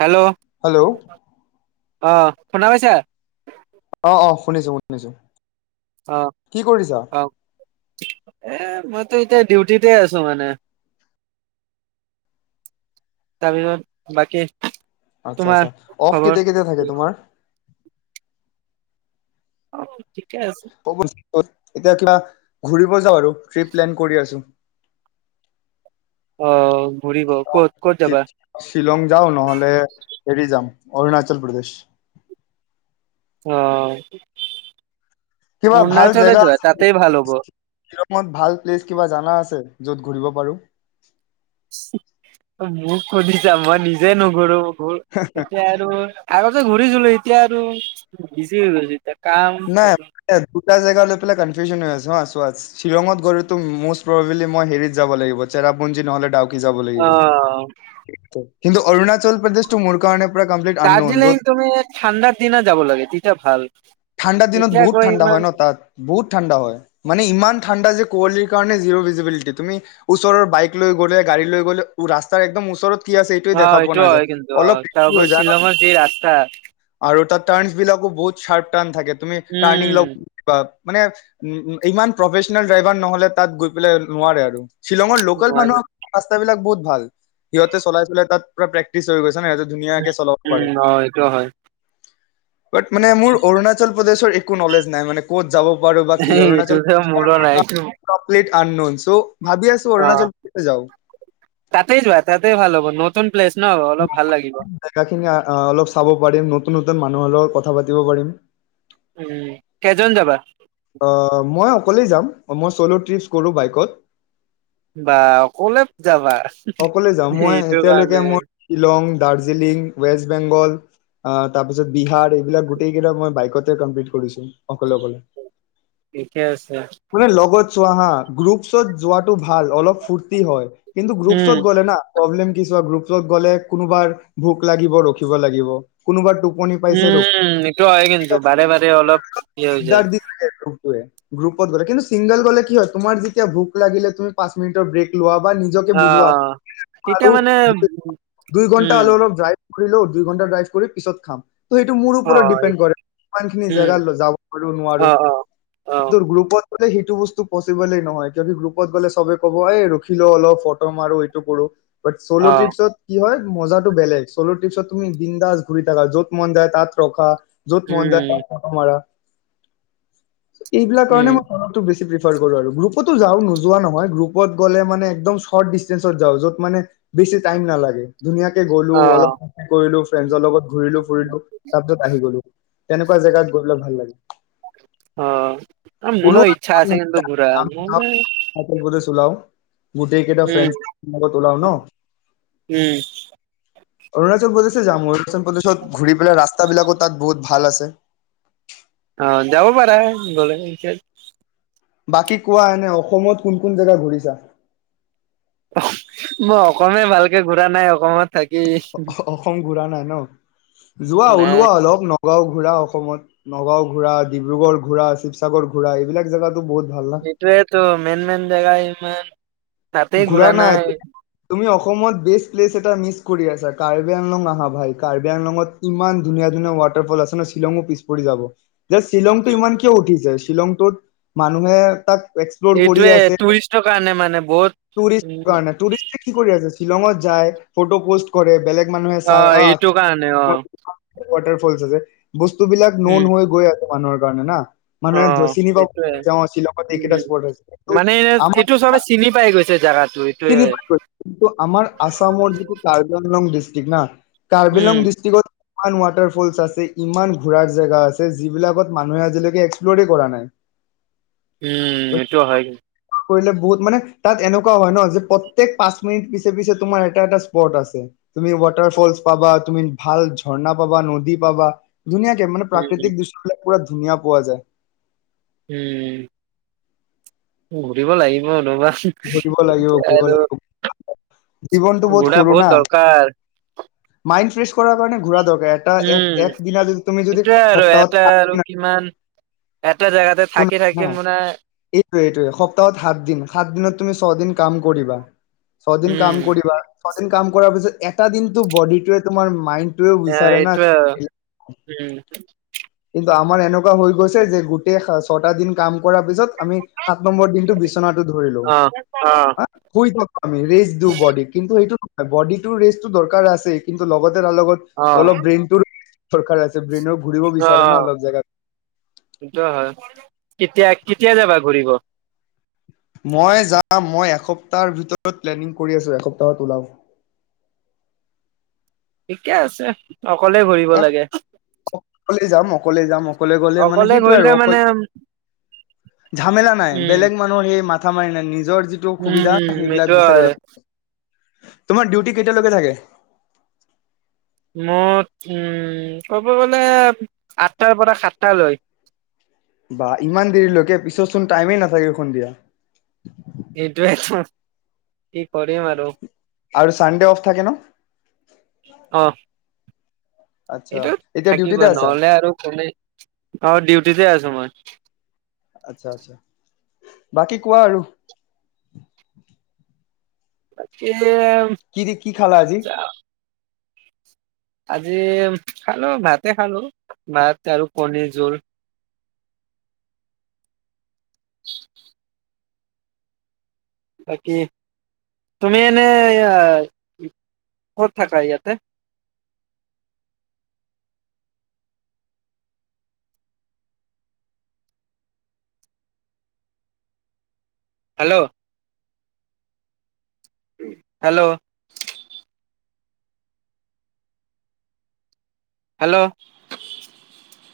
Hello. Hello আহ, শুনা পাইছা? অ' অ', শুনিছো শুনিছো। অহ, কি কৰিছা অক, এ ম মইতো এতিয়া ডিউটিতে আছো মানে, তাৰপিছত বাকী আচ্ছা তোমাৰ আচ্ছা, অফ খবৰ কেতিয়া কেতিয়া থাকে তোমাৰ। অ। ঠিকে আছে [unintelligible] এতিয়া কিবা, ঘূৰিব যাওঁ আৰু। ট্ৰিপ প্লেন কৰি আছো। অ ঘূৰিব ক'ত ক'ত শি, যাবা শ্বিলং যাও নহলে, হেৰি যাম। অৰুণাচল প্ৰদেশ। অ। কিবা ভাল অৰুণাচলে জেগা যোৱা আছে তাতেই ভাল হ'ব ভাল প্লেচ কিবা জানা আছে। য'ত ঘূৰিব পাৰোঁ। হ, মোক শুদিছা মই নিজে নুঘূৰো। ঘূ, এতিয়া আৰু, আৰু ততে ঘূৰিচিলো এতিয়া আৰু, বিজি হৈ গৈছে এতিয়া। কাম জ লৈনি হৈ আ শ্বিলঙত গো মব মই হেৰিত যাব লাগিব নহলে যাব অ লাগিব কিন্তু অৰুণাচল প্ৰদেশটো মোৰ কাৰণে পুৰা কমপ্লিট আননউন য'ত দাৰ্জিলিং তুমি ঠাণ্ডাৰ দিনত যাব লাগে তিয়া ভাল ঠাণ্ডা দিনত এতিয়া বহুত গৈ ঠাণ্ডা ইমান হয় ন তাত বহুত ঠাণ্ডা হয় মানে ইমান ঠাণ্ডা যে কুৱলি কাৰণে জিৰো ভিজিবিলিটি তুমি ওচৰৰ বাইক লৈ গ'লে গাড়ী লৈ গ'লে ৰাস্তাৰ একদম ওচৰত কি আছে এইটোৱে অ দেখা পোৱা এইটো নাযায় হয় কিন্তু অলপ আহ ৰিস্কি হৈ তাৰপৰ যায় শ্বিলঙৰ যি ৰাস্তা [unintelligible] বিলাক বহুত চাৰ থাকে তুমি টাৰ্নিং ল উম লগা মানে উ ইমান প্ৰফেচনেল ড্ৰাইভাৰ নহলে তাত গৈ পেলাই নোৱাৰে আৰু শ্বিলঙৰ লোকেল মানুহ নোৱাৰি। বিলাক বহুত ভাল সিহঁতে চলাই চাই তাত প্ৰেক্টিচ হৈ গৈছে ন সিহঁতে উ ধুনীয়াকে চলাব পাৰে উম অ এইটোও হয় বাট মানে মোৰ অৰুণাচল প্ৰদেশৰ একো নলেজ নাই মান ক'ত যাব পাৰো বা কি অৰুণাচল এইটোতো মোৰো নাই এইটো কমপ্লিট আন অ তাতেই যোৱা তাতেই ভাল হ'ব নত জেগা খিনি অলপ চাব পাৰিম নতুন নতুন মানুহৰ লগত কথা পাতি পাৰিম উম কেইজন যাবা অ মই অকলেই যাম মই চ'ল' ট্ৰিপছ কৰোঁ বাইকত বা অকলে যাবা? সকলে যাম মই সেইটো কাৰণে এতিয়ালৈকে মই শ্বিলং, দাৰ্জিলিং ৱেষ্ট গ তাৰপিছত বিহাৰ এইবিলাক গোটেইেই মই বাইকতে কম্লিট কৰিছো অকলে অকলে ঠিকে আছে। মানে লগত চোৱা হা গ্ৰুপছত যোৱাটো ভাল অলপ ফূৰ্তি হয়। কিন্তু গ্ৰুপ উম গ প্ৰব্লেম গ্ৰুপত গলে কোনোবাৰ ভোক লাগিব ৰখিব লাগিব কোনোব। উম এইটো হয় কিন্তু বাৰে বাৰে অলপ ই হৈ দিগদাৰ যায়। দি থাকে গ্ৰুপটোৱে গ্ৰুপত গ'লে কিন্তু চিংগল গ'লে কি হয় তুমাৰ যেতিয়া ভোক লাগিলে পচ মিনিৰ ব্ৰেক লোৱা। বা নিজকে অ বুজোৱা। অ তেতিয়া আৰু মানে দু--দুই ঘণ্টা উম হলে অলপ যাই ঘৰি লও দুই ঘণ্টা ড্ৰাইভ কৰি পিছত খাম। ত সেইটো মোৰ অ ওপৰত ডিপেণ্ড কৰে, ইমান খিনি উম জেগাত যাব পাৰ নোৱাৰো অ অ অ গ্ৰুপত বোলে সেইটো বস্তু পচিবলেই নহয় যদি গ্ৰুপত গ'লে চবে ক'ব এই ৰখিলও অলপ ফটো মাৰো। নকৰোঁ। বাট চ'লো অ ট্ৰিপছত কি হয় মজা টো বেলেগ চ'ল টপছত তুমি বন্দাস ঘূৰি থাকা য'ত মন যায় তাত ৰখা। য'ত মন উম যাই ত'ত ফটো মৰা এইবিলাক উম কাৰণে মই মনতো বেছি গ্ৰুপটো যাওঁ নোযোৱা নহয়, গ্ৰুপত গলে একদম স্বৰ্ত ডিচ যওঁ যত মানে বেছি টাইম নালাগে। ধুনীয়াকে গলো অলপ কৰিলো ফ্ৰেণ্ডছৰ লগত ঘূৰিলো ফুৰিলো তাৰপিছত আহি গলো তেনেকুৱা জেগাত গলে ভাল লাগে মোৰো ইচ্ছা আছে কিন্তু ঘূৰা মই ওলাও। [inaudible] গোটেই কেইটা ফ্ৰে উম উলাও ন উম অৰুণাচল প্ৰদেশে যাম অৰুণাচল প্ৰদেশত ঘূৰি পেলাই ৰাস্তাাবলাকো তাত বহুত ভাল আছে। অ, যাব পাৰা গলেত [unintelligible] বাকী কোৱা এনে অসমত কোন-কোন জেগা ঘূৰিছা? মই অসমে ভালকে ঘুৰা নাই অসমত থাকি। উৰা নাই ন যোৱা নাই ওলোৱা অলপ ন নগাঁও ঘূৰা অসমত, নগাঁও ঘূৰা, ডিব্ৰুগড় ঘূৰা, শিৱসাগৰ ঘূৰা, এইবিলাক জেগাত সেইটোৱেটো মেইন মেইন জেগ অ'। ঘূৰা নাই, তুমি অক অসমত বেষ্ট প্লেচ এটা মিচ কৰি আছে, কাৰ্বি আংলং আহা ভাই, কাৰ্বি আংলঙত ইমান ধুনীয়া ধুনীয়া ৱাটাৰফল আছে ন শ্বিলঙো পিছ পৰি যাব, যে শ্বিলংটো ইমান কিয় উঠিছে? শ্বিলংটোত মানুহে তাক এক্সপ্ল'ৰ এইটোৱে টুৰিষ্টৰ কাৰণে মানে বহুত টুৰিষ্ট উম কাৰণে, টুৰিষ্ট কি কৰি আছে শ্বিলংত যায়, ফটো পোষ্ট কৰে বেলেগ মানুহে অ চাই, এইটো কাৰণে অ' ৱাটাৰ ফলছ আছে। বস্তু বিলাক নোন উম হৈ গৈ আছে। মানুহৰ কাৰণে না অ মানুহে চিনি পাব সেইটোয়ে ধৰিছে অ' শ্বিলং এইকেইটা উম স্পট আছে। কিন্তু আমাৰ জেগা চিনি পায় গ'ল, কিন্তু আাৰ আছামৰ যিটো কাৰ্বি আংলং ডি থিক না কাৰ্বি উম আংলং ডিষ্ট্ৰিকটত ইমান ৱাটাৰ ফলছ আছে, ইমান ঘূৰাৰ জেগা আছে, যিবিলাকত মানুহে আজিলৈকে এক্সপ্লৰে কৰা নাই। উম এইটো হয় কিন্তু। কৰিলে বহুত মানে, তাত এনেকুৱা হয় ন যে প্ৰত্যেক পাঁচ মিনিট পিছে পিছে তোমাৰ এটা এটা স্পট আছে, তুমি ৱাটাৰ ফলচ পাবা, তুমি ভাল ঝৰ্ণা পাবা, নদী পাবা। ধুনীয়াাক মান উম প্ৰাকৃতিক দৃশ্য পুৰা ধুনীয়া পোৱা যায়। উম। ঘুৰিব লাগিব ৰবা। ঘূৰিব লাগিব এতিয়া ঘূৰিব আৰু লাগিব ঘূৰা বহুত দৰকাৰ। মাইন্ড ফ্ৰেচ কৰাৰ কাৰণে ঘূৰাৰ দৰকাৰ। এটা এক উম এক দিনা তুমি যদি সেইটোয়ে আৰু সপ্তাহত এটা আৰু সাত কিমান এটা জেগাতে থাকি থাকি শুনা, মানে এইটো এইটো সপ্তাহত সাত দিন, সাত দিনত তুমি ছয়দিন কাম কৰিবা। ছয়দিন কাম উম কৰিবা, ছয়দিন কাম কৰাৰ পিছত, এটা দিনতটো বডিটোৱে তোমাৰ মাইণ্ড অ' এইটোৱে আৰু, উম কিন্তু আমাৰ এনেকুৱা হৈ গৈছে যে গোটেই ছটা দিন কাম কৰা পিছত আমি সাত নম্বৰ দিনটো বিচনাটো ধৰিলেও, অ অ' শুই থাকোঁ আমি ৰেষ্ট দিও বডিক কিন্তু সেইটো হয় বডিটো ৰেষ্টটো দৰকাৰ আছে কিন্তু লগত আৰু তাৰ লগত অ অলপ ব্ৰেইনটোৰ দৰকাৰ আছে ব্ৰেইনক ঘূৰিব বিচা অ', সেইটোৱ হয়। কেতিয়া-কেতিয়া যাবা ঘূৰিব? মই যাম মই এসপ্তাহৰ ভিতৰত প্লেনিং কৰি আছোঁ এসপ্তাহত ওলাম। ঠিকে আছে। অকলে ঘূৰিব এই লাগে অকলে যাম-অকলে যাম অকলে গ'লে মানে অকলে সেইটো আৰু ঘূৰিলে মানে অকলে উম ঝামেলা নাই বেলেগ উম মানুহৰ সেই মা মাথা মাৰি নাই নিজ নিজৰ যিটো সুবিধা উম সেইবিলাক সেইটো বিচাৰিব হয় লাগিব। তোমাৰ ডিউটি কেতিয়ালৈকে থাকে? মোৰ উম ক'ব গ'লে আঠটাৰ পৰা সাতটালৈ। বা ইমান দেৰিলৈকে। পিছত চোন টাইমেই নাথাকে সন্ধিয়া। এইটোৱেই টো কি কৰিম আৰু আৰু চানডে অফ থাকে ন অ' আচ্ছা এইটো এতিয়া থাকিব ডিউটিতে আছা নহ'লে আৰু কোনে অ' ডিউটিতে আছো মই। আচ্ছা -আচ্ছা বাকী কোৱা আৰু? বাকী। কি দি কি খালা আজি? আজি খালো, ভাতে খালো ভাত আৰু কণী জুল বাকী তুমি এনে ক'ত থাকা ইয়াতে? হেল্ল'। হেল্ল'। হেল্ল'